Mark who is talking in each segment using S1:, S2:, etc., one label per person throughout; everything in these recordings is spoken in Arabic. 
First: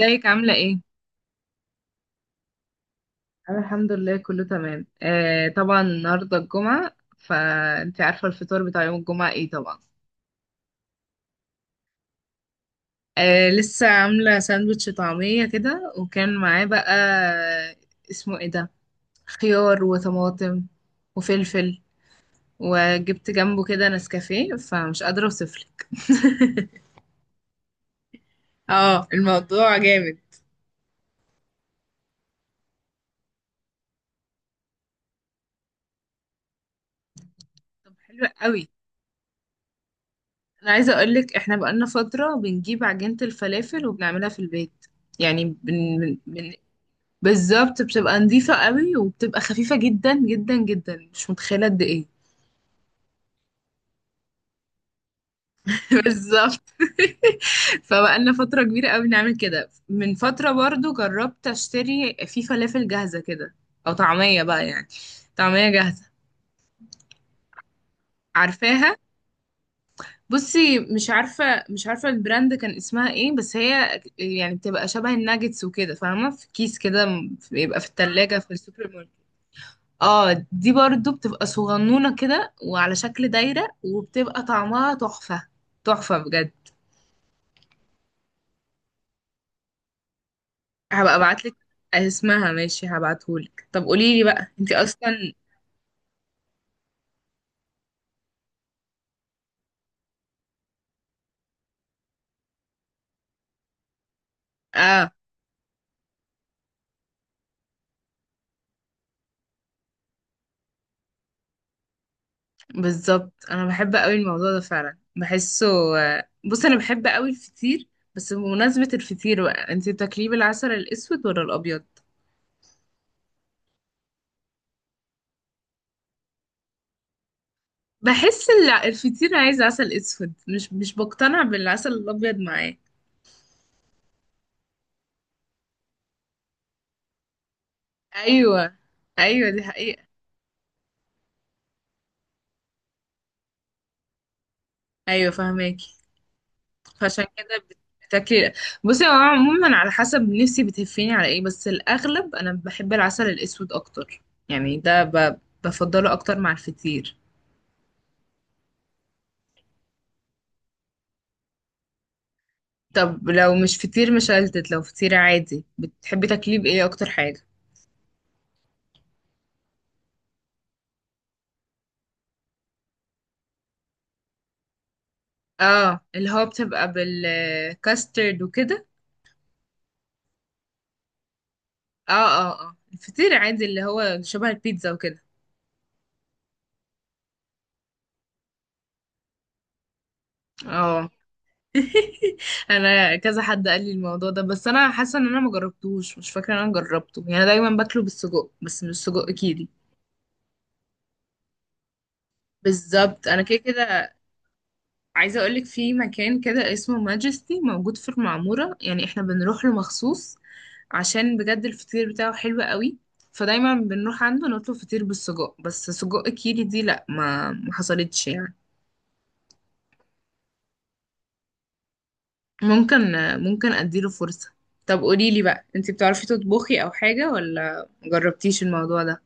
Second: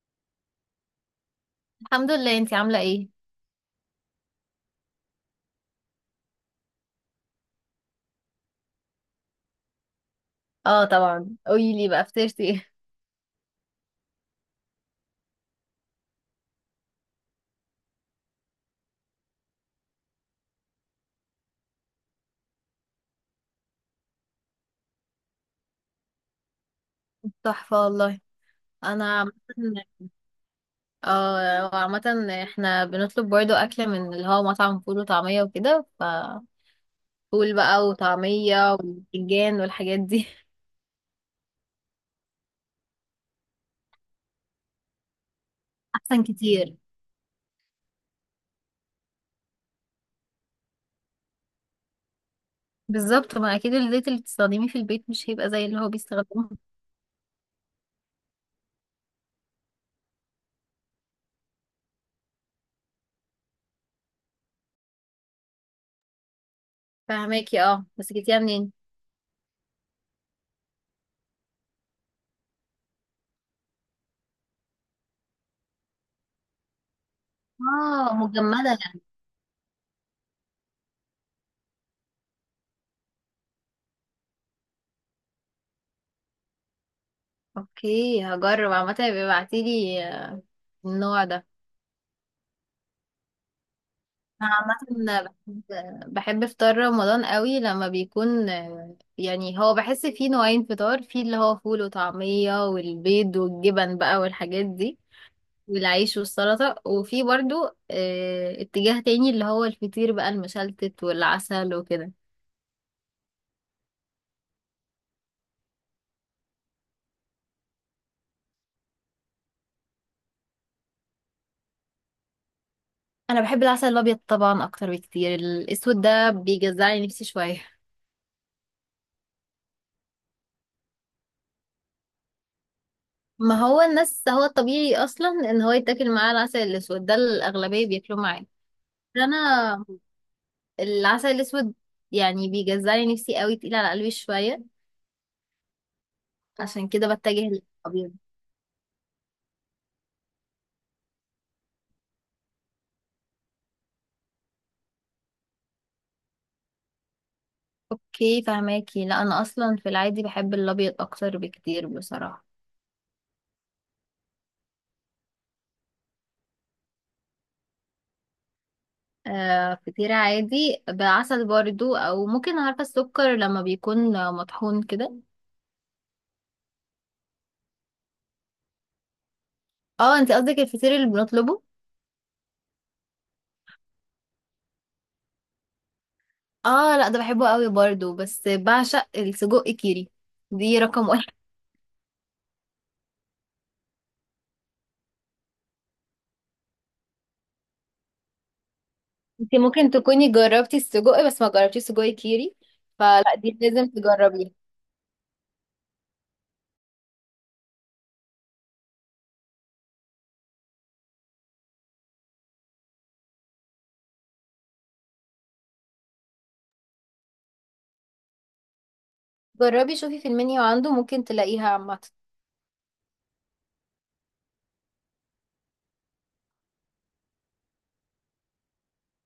S1: ازيك عاملة ايه؟
S2: الحمد لله. انتي عاملة ايه؟
S1: انا الحمد لله كله تمام، طبعا النهارده الجمعه، فانت عارفه الفطار بتاع يوم الجمعه ايه طبعا.
S2: اه، طبعا، قوليلي بقى فطرتي ايه؟
S1: آه، لسه عامله ساندوتش طعميه كده، وكان معاه بقى، اسمه ايه ده، خيار وطماطم وفلفل. وجبت جنبه كده نسكافيه، فمش قادره اوصفلك.
S2: تحفة والله.
S1: اه،
S2: انا عامة،
S1: الموضوع جامد.
S2: اه، عامة. احنا بنطلب برضو اكل من اللي هو مطعم فول وطعمية وكده، فول بقى
S1: طب حلو قوي.
S2: وطعمية وبتنجان والحاجات دي.
S1: انا عايزه اقولك احنا بقالنا فتره بنجيب عجينه الفلافل وبنعملها في البيت. يعني بن...
S2: احسن
S1: بن...
S2: كتير.
S1: بالظبط، بتبقى نظيفة قوي وبتبقى خفيفة جدا جدا جدا، مش متخيلة قد ايه.
S2: بالظبط، ما اكيد الزيت اللي بتستخدميه في البيت مش هيبقى زي اللي هو بيستخدمه.
S1: بالظبط. فبقالنا فترة كبيرة قوي نعمل كده. من فترة برضو جربت اشتري في فلافل جاهزة كده، او طعمية بقى يعني، طعمية جاهزة.
S2: فهماكي، اه، بس جبتيها منين؟
S1: عارفاها، بصي مش عارفة، مش عارفة البراند كان اسمها ايه، بس هي يعني بتبقى شبه الناجتس وكده، فاهمة، في كيس كده، بيبقى في
S2: اه،
S1: التلاجة في
S2: مجمدة.
S1: السوبر ماركت. اه، دي برضو بتبقى صغنونة كده وعلى شكل دايرة، وبتبقى طعمها تحفة. تحفة بجد.
S2: اوكي، هجرب عامة، يبقى ابعتيلي
S1: هبقى
S2: النوع ده.
S1: ابعتلك اسمها، ماشي، هبعتهولك. طب قوليلي
S2: أنا
S1: بقى انتي
S2: عامة
S1: اصلا.
S2: بحب فطار رمضان قوي لما بيكون، يعني هو بحس فيه نوعين فطار، فيه اللي هو فول وطعمية والبيض والجبن بقى والحاجات دي
S1: اه،
S2: والعيش والسلطة، وفي برضو اتجاه تاني اللي هو الفطير بقى المشلتت والعسل وكده.
S1: بالظبط انا بحب قوي الموضوع ده، فعلا بحسه. بص انا بحب قوي الفطير. بس بمناسبة الفطير بقى، انتي بتاكليه بالعسل الاسود ولا الابيض؟
S2: أنا بحب العسل الأبيض طبعا أكتر بكتير، الأسود ده بيجزعلي نفسي شوية.
S1: بحس الفطير عايز عسل اسود، مش بقتنع بالعسل الابيض معاه.
S2: ما هو الناس، هو الطبيعي أصلا إن هو يتاكل معاه العسل الأسود، ده الأغلبية بياكلوه معاه.
S1: ايوه. ايوه، دي
S2: انا
S1: حقيقة.
S2: العسل الأسود يعني بيجزعني نفسي قوي، تقيل على قلبي شوية،
S1: ايوه فهماكي.
S2: عشان كده
S1: فعشان
S2: بتجه
S1: كده
S2: للأبيض.
S1: بتاكلي. بصي هو عموما على حسب نفسي بتهفيني على ايه، بس الاغلب انا بحب العسل الاسود اكتر. يعني ده ب... بفضله اكتر مع الفطير.
S2: اوكي فهماكي. لا، أنا أصلا في العادي بحب الأبيض أكتر بكتير بصراحة.
S1: طب لو مش فطير مشلتت، لو فطير عادي بتحبي تاكليه بايه اكتر حاجه؟
S2: فطيرة عادي بعسل برضو، أو ممكن، عارفة، السكر لما بيكون مطحون كده.
S1: اه، اللي هو بتبقى بالكاسترد وكده.
S2: اه، انتي قصدك الفطير اللي بنطلبه.
S1: اه اه اه، الفطير عادي اللي هو شبه البيتزا وكده.
S2: اه لا، ده بحبه قوي برضو، بس بعشق السجق كيري، دي رقم
S1: اه.
S2: واحد.
S1: انا كذا حد قال لي الموضوع ده، بس انا حاسه ان انا ما جربتوش، مش فاكره ان انا جربته، يعني انا دايما باكله بالسجق بس مش السجق
S2: انتي
S1: كيري.
S2: ممكن تكوني جربتي السجق بس ما جربتيش سجق كيري،
S1: بالظبط،
S2: فلا
S1: انا كده
S2: دي لازم
S1: كده.
S2: تجربيها.
S1: عايزه اقولك في مكان كده اسمه ماجستي، موجود في المعموره، يعني احنا بنروح له مخصوص عشان بجد الفطير بتاعه حلو قوي. فدايما بنروح عنده نطلب فطير بالسجق، بس سجق كيري دي لا، ما حصلتش يعني.
S2: جربي شوفي في المنيو عنده، ممكن تلاقيها عامة.
S1: ممكن ممكن اديله فرصة. طب قوليلي بقى انتي بتعرفي تطبخي او حاجة، ولا مجربتيش الموضوع ده؟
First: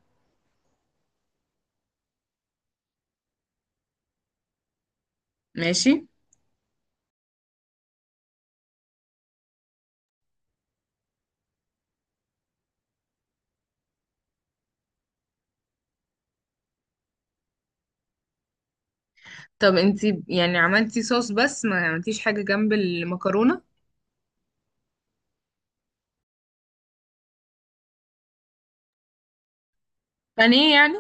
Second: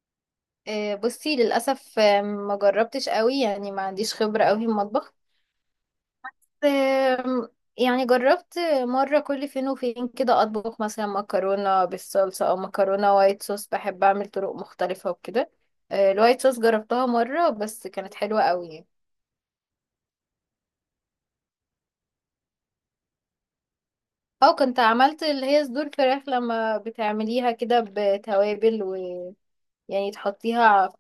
S2: بصي، للأسف ما جربتش قوي، يعني ما عنديش خبرة قوي في المطبخ.
S1: ماشي.
S2: آم، يعني جربت مرة كل فين وفين كده أطبخ مثلا مكرونة بالصلصة أو مكرونة وايت صوص، بحب أعمل طرق مختلفة وكده. الوايت صوص جربتها مرة بس كانت حلوة قوي يعني.
S1: طب انتي يعني عملتي صوص بس ما عملتيش حاجة جنب المكرونة؟
S2: أو كنت عملت اللي هي صدور فراخ، لما بتعمليها كده بتوابل ويعني
S1: بانيه
S2: تحطيها.
S1: يعني.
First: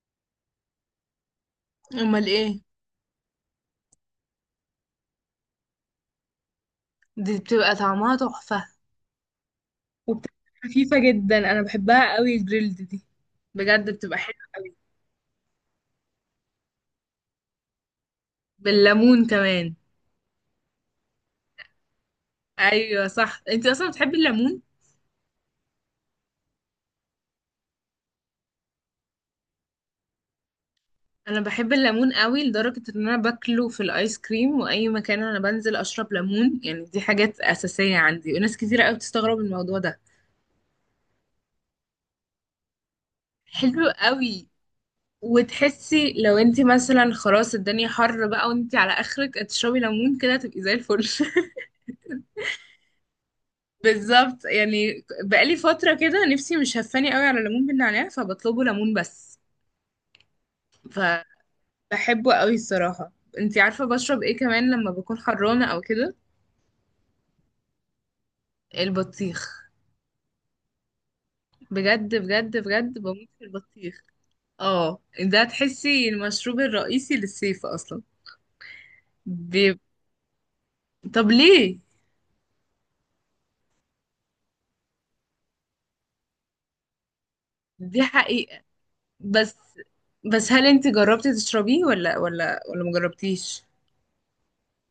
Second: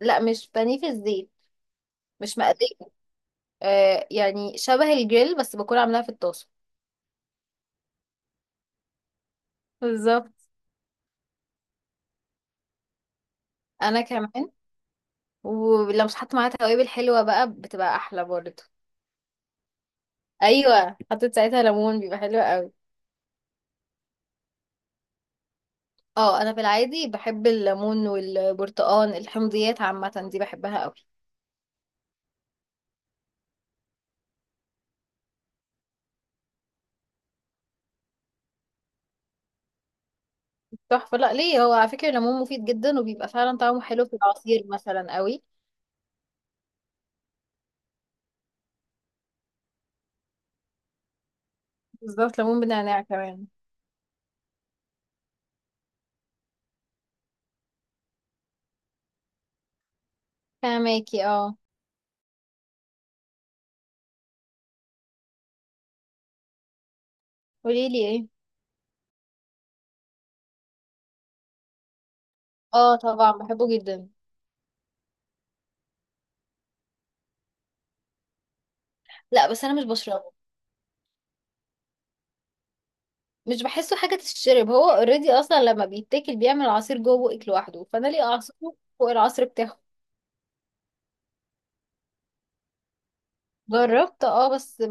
S2: لا، مش بانيه في الزيت،
S1: امال
S2: مش
S1: ايه.
S2: مقلية. يعني شبه الجريل بس بكون عاملاها في الطاسة.
S1: دي بتبقى طعمها تحفة،
S2: بالظبط.
S1: وبتبقى خفيفة جدا، انا بحبها قوي الجريلد دي، بجد
S2: انا
S1: بتبقى حلوة
S2: كمان.
S1: قوي.
S2: ولو مش حط معاها توابل حلوة بقى بتبقى احلى برضه.
S1: بالليمون كمان.
S2: ايوه، حطيت ساعتها ليمون بيبقى حلو قوي.
S1: ايوه صح، انتي اصلا بتحبي الليمون.
S2: اه، انا في العادي بحب الليمون والبرتقان، الحمضيات عامة دي بحبها قوي.
S1: انا بحب الليمون قوي، لدرجة ان انا باكله في الايس كريم، واي مكان انا بنزل اشرب ليمون، يعني دي حاجات اساسية عندي، وناس كتيرة قوي بتستغرب من الموضوع ده.
S2: تحفه. لا ليه، هو على فكره الليمون مفيد جدا وبيبقى فعلا طعمه
S1: حلو
S2: حلو في
S1: قوي.
S2: العصير مثلا قوي.
S1: وتحسي لو انت مثلا خلاص الدنيا حر بقى، وانت على اخرك تشربي ليمون كده، تبقي زي الفل.
S2: بالظبط، ليمون بنعناع كمان.
S1: بالظبط، يعني بقالي فترة كده نفسي، مش هفاني قوي على ليمون بالنعناع، فبطلبه ليمون بس.
S2: فهماكي، اه.
S1: فبحبه قوي الصراحة. انت عارفة بشرب ايه كمان لما بكون حرانة او كده؟
S2: قولي لي ايه.
S1: البطيخ. بجد بجد
S2: اه
S1: بجد بموت
S2: طبعا
S1: في
S2: بحبه
S1: البطيخ.
S2: جدا.
S1: اه ده تحسي المشروب الرئيسي للصيف اصلا.
S2: لا بس انا
S1: بي...
S2: مش بشربه،
S1: طب ليه؟
S2: مش بحسه حاجة تشرب، هو اوريدي اصلا لما بيتاكل بيعمل عصير جوه بقك لوحده،
S1: دي
S2: فانا ليه
S1: حقيقة.
S2: اعصره فوق العصر
S1: بس
S2: بتاعه.
S1: بس هل انت جربتي تشربيه، ولا مجربتيش؟
S2: جربت، بس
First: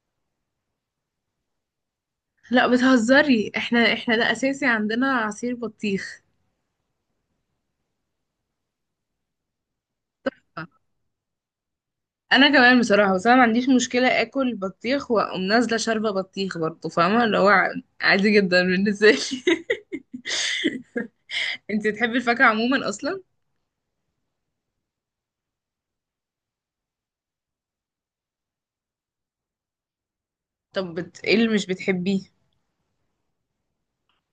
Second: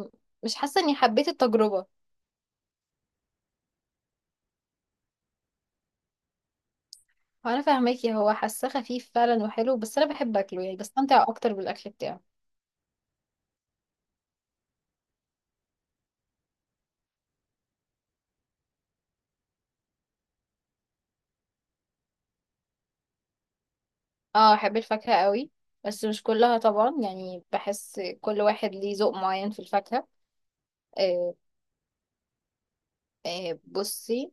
S2: مش حاسة اني حبيت التجربة.
S1: لا بتهزري، احنا ده اساسي عندنا عصير بطيخ.
S2: انا فاهماكي، هو حاساه خفيف فعلا وحلو، بس انا بحب اكله يعني، بستمتع اكتر بالاكل بتاعه.
S1: انا كمان بصراحة، بس انا ما عنديش مشكلة اكل بطيخ واقوم نازلة شاربة بطيخ برضه، فاهمة اللي هو، عادي جدا بالنسبة لي. انت تحبي الفاكهة عموما اصلا.
S2: اه، احب الفاكهة قوي، بس مش كلها طبعا، يعني بحس كل واحد ليه ذوق معين في الفاكهة.
S1: ايه
S2: آه
S1: اللي مش بتحبيه؟
S2: بصي،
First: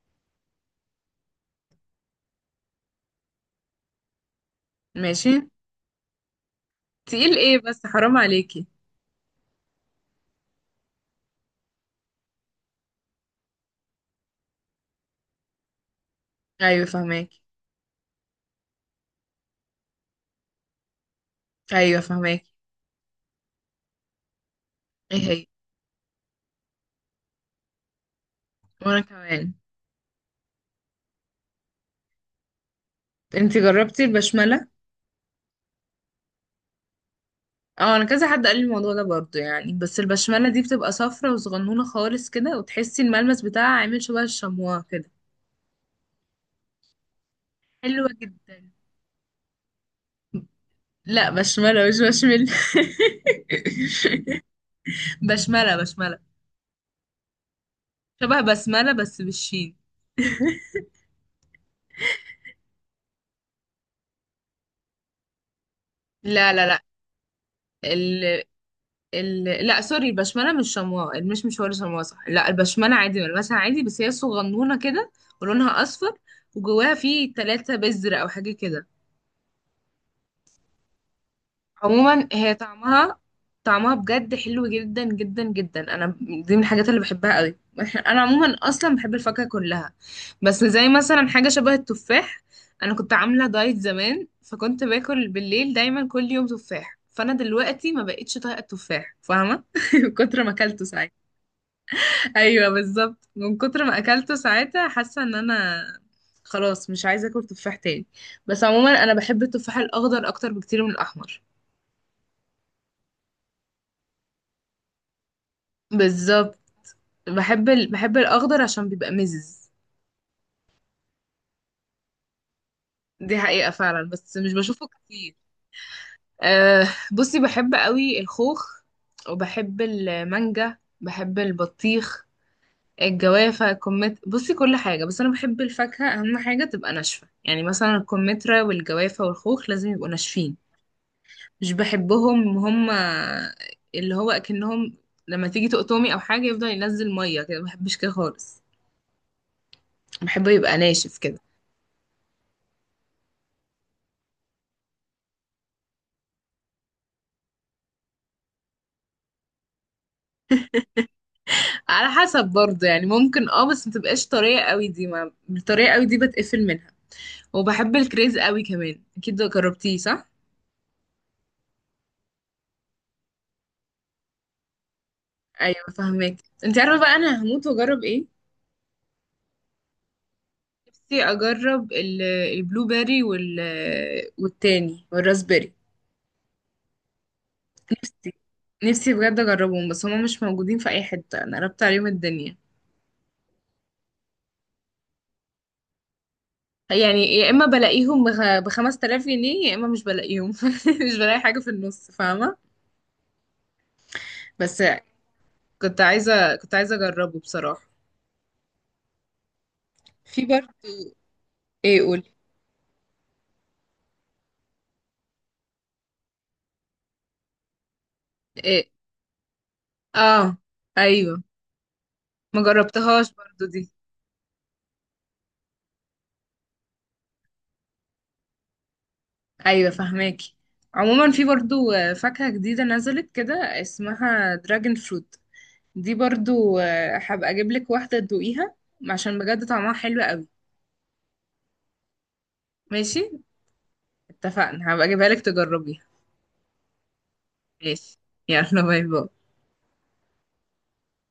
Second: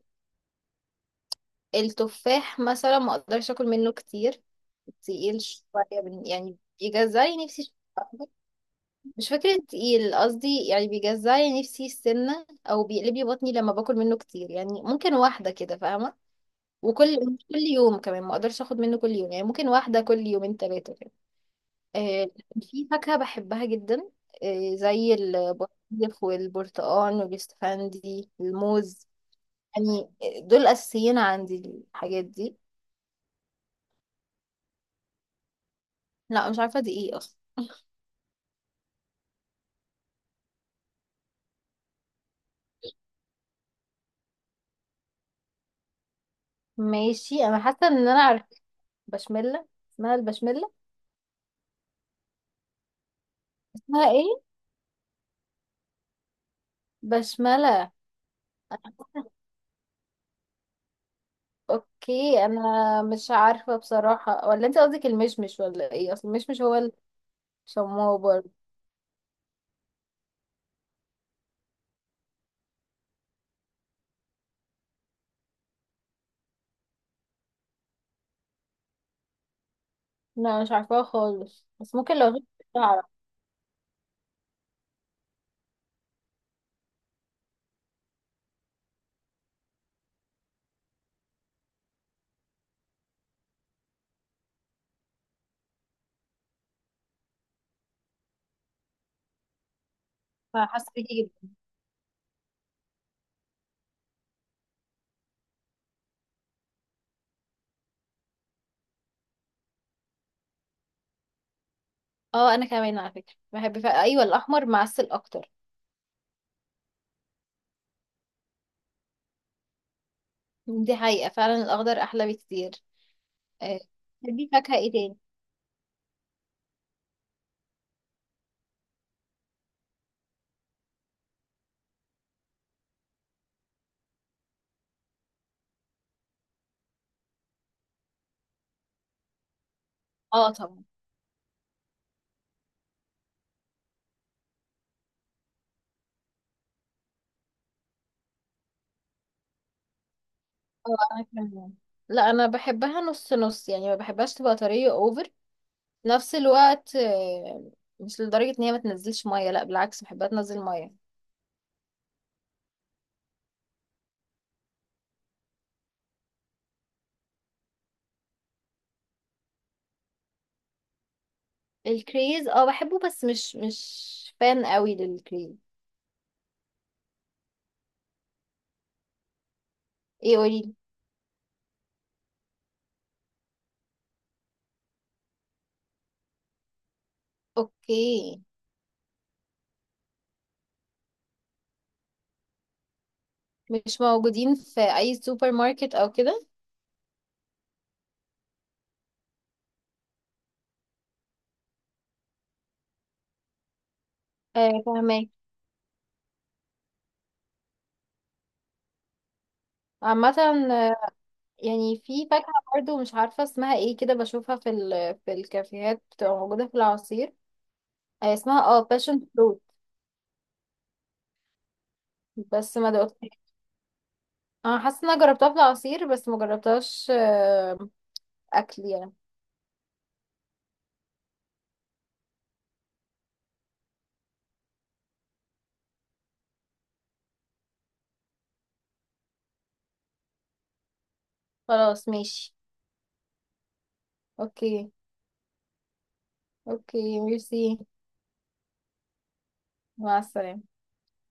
S2: التفاح مثلا ما اقدرش اكل منه كتير،
S1: ماشي.
S2: تقيل شوية، يعني
S1: تقيل
S2: بيجزعلي
S1: ايه
S2: نفسي
S1: بس حرام
S2: شوية.
S1: عليكي.
S2: مش فكرة تقيل قصدي، يعني بيجزعلي نفسي السنة أو بيقلب لي بطني لما باكل منه كتير، يعني ممكن واحدة كده، فاهمة.
S1: ايوه
S2: وكل
S1: فهماكي.
S2: مش كل يوم كمان ما أقدرش أخد منه كل يوم، يعني ممكن واحدة كل يومين تلاتة كده.
S1: ايوه
S2: آه،
S1: فهماكي.
S2: في فاكهة بحبها جدا، زي
S1: ايه هي،
S2: البطيخ والبرتقال والاستفندي،
S1: وانا
S2: الموز
S1: كمان.
S2: يعني، دول أساسيين عندي، الحاجات دي.
S1: انتي جربتي البشمله؟
S2: لا، مش عارفة دي ايه أصلا.
S1: اه، انا كذا حد قال لي الموضوع ده برضو يعني، بس البشمله دي بتبقى صفرة وصغنونه خالص كده، وتحسي الملمس بتاعها عامل شبه الشموع كده.
S2: ماشي، أنا حاسة إن
S1: حلوه
S2: أنا عارفة،
S1: جدا.
S2: بشملة، اسمها البشملة.
S1: لا، بشمله مش بشمل.
S2: اسمها ايه؟
S1: بشمله، بشمله.
S2: بشملة.
S1: شبه بسمله بس بالشين.
S2: اوكي، انا مش عارفه بصراحه، ولا انت قصدك المشمش ولا ايه، اصل
S1: لا
S2: المشمش
S1: لا.
S2: هو
S1: لا،
S2: الشماوة برضه.
S1: لا سوري، البشمله مش شمواء، مش هو اللي شمواء، صح؟ لا، البشمله عادي، ملمسها عادي، بس هي صغنونه كده، ولونها اصفر، وجواها فيه 3 بذر او حاجه كده.
S2: لا، مش عارفاها خالص، بس ممكن لو
S1: عموما
S2: غبت
S1: هي
S2: اعرف.
S1: طعمها، طعمها بجد حلو جدا جدا جدا، انا دي من الحاجات اللي بحبها قوي. انا عموما اصلا بحب الفاكهه كلها، بس زي مثلا حاجه شبه التفاح، انا كنت عامله دايت زمان، فكنت باكل بالليل دايما كل يوم تفاح، فانا دلوقتي ما بقتش طايقه التفاح، فاهمه، من كتر ما اكلته
S2: حاسه بيكي
S1: ساعتها.
S2: جدا.
S1: ايوه بالظبط، من كتر ما اكلته ساعتها حاسه ان انا خلاص مش عايزه اكل تفاح تاني. بس عموما انا بحب التفاح الاخضر اكتر بكتير من الاحمر.
S2: اه انا كمان على فكره بحب ايوه، الاحمر معسل اكتر.
S1: بالظبط. بحب الاخضر عشان بيبقى مزز.
S2: دي حقيقه فعلا، الاخضر احلى بكتير.
S1: دي حقيقه
S2: آه،
S1: فعلا. بس
S2: بتحبي
S1: مش
S2: فاكهه
S1: بشوفه
S2: ايه تاني؟
S1: كتير. أه، بصي بحب قوي الخوخ، وبحب المانجا، بحب البطيخ، الجوافة، الكمت. بصي كل حاجة، بس أنا بحب الفاكهة أهم حاجة تبقى ناشفة، يعني مثلا الكمثرى والجوافة والخوخ لازم يبقوا
S2: اه
S1: ناشفين،
S2: طبعا.
S1: مش بحبهم هم اللي هو اكنهم لما تيجي تقطمي او حاجه يفضل ينزل ميه كده، ما بحبش كده خالص، بحبه يبقى
S2: اه
S1: ناشف
S2: انا
S1: كده.
S2: كمان. لا انا بحبها نص نص، يعني ما بحبهاش تبقى طريه اوفر في نفس الوقت، مش لدرجه ان هي ما تنزلش ميه، لا بالعكس بحبها تنزل ميه.
S1: على حسب برضه يعني، ممكن اه بس ما تبقاش طريه قوي، دي ما الطريه قوي دي بتقفل منها. وبحب الكريز قوي كمان، اكيد جربتيه صح؟
S2: الكريز، اه بحبه بس مش فان قوي للكريز.
S1: ايوه فاهمك. انت عارفه بقى انا هموت واجرب ايه؟
S2: ايه قولي.
S1: نفسي اجرب البلو بيري، والتاني والراسبيري. نفسي
S2: اوكي.
S1: نفسي بجد اجربهم، بس هما مش موجودين في اي حته، انا قربت عليهم الدنيا.
S2: مش موجودين في اي سوبر ماركت او كده؟
S1: يعني يا اما بلاقيهم بخمس تلاف جنيه، يا اما مش بلاقيهم، مش بلاقي حاجه في النص، فاهمه. بس
S2: آه فهماك.
S1: كنت عايزه اجربه بصراحه.
S2: عامة،
S1: في
S2: آه،
S1: برضه. ايه
S2: يعني
S1: قول.
S2: في فاكهة برضو مش عارفة اسمها ايه كده، بشوفها في الكافيهات، بتبقى موجودة في العصير. اسمها
S1: إيه؟
S2: باشن فروت،
S1: اه ايوه. ما
S2: بس ما
S1: جربتهاش
S2: دقتهاش.
S1: برضو دي.
S2: انا حاسة ان انا جربتها في العصير بس ما جربتهاش، اكل يعني.
S1: ايوه فهماكي. عموما في برضو، آه، فاكهه جديده نزلت كده، اسمها دراجون فروت. دي برضو، آه، هبقى اجيب لك واحده تدوقيها عشان بجد طعمها حلو قوي.
S2: خلاص ماشي.
S1: ماشي،
S2: اوكي.
S1: اتفقنا، هبقى اجيبها لك تجربيها.
S2: اوكي ميرسي.
S1: ماشي، يلا باي باي.
S2: مع السلامة.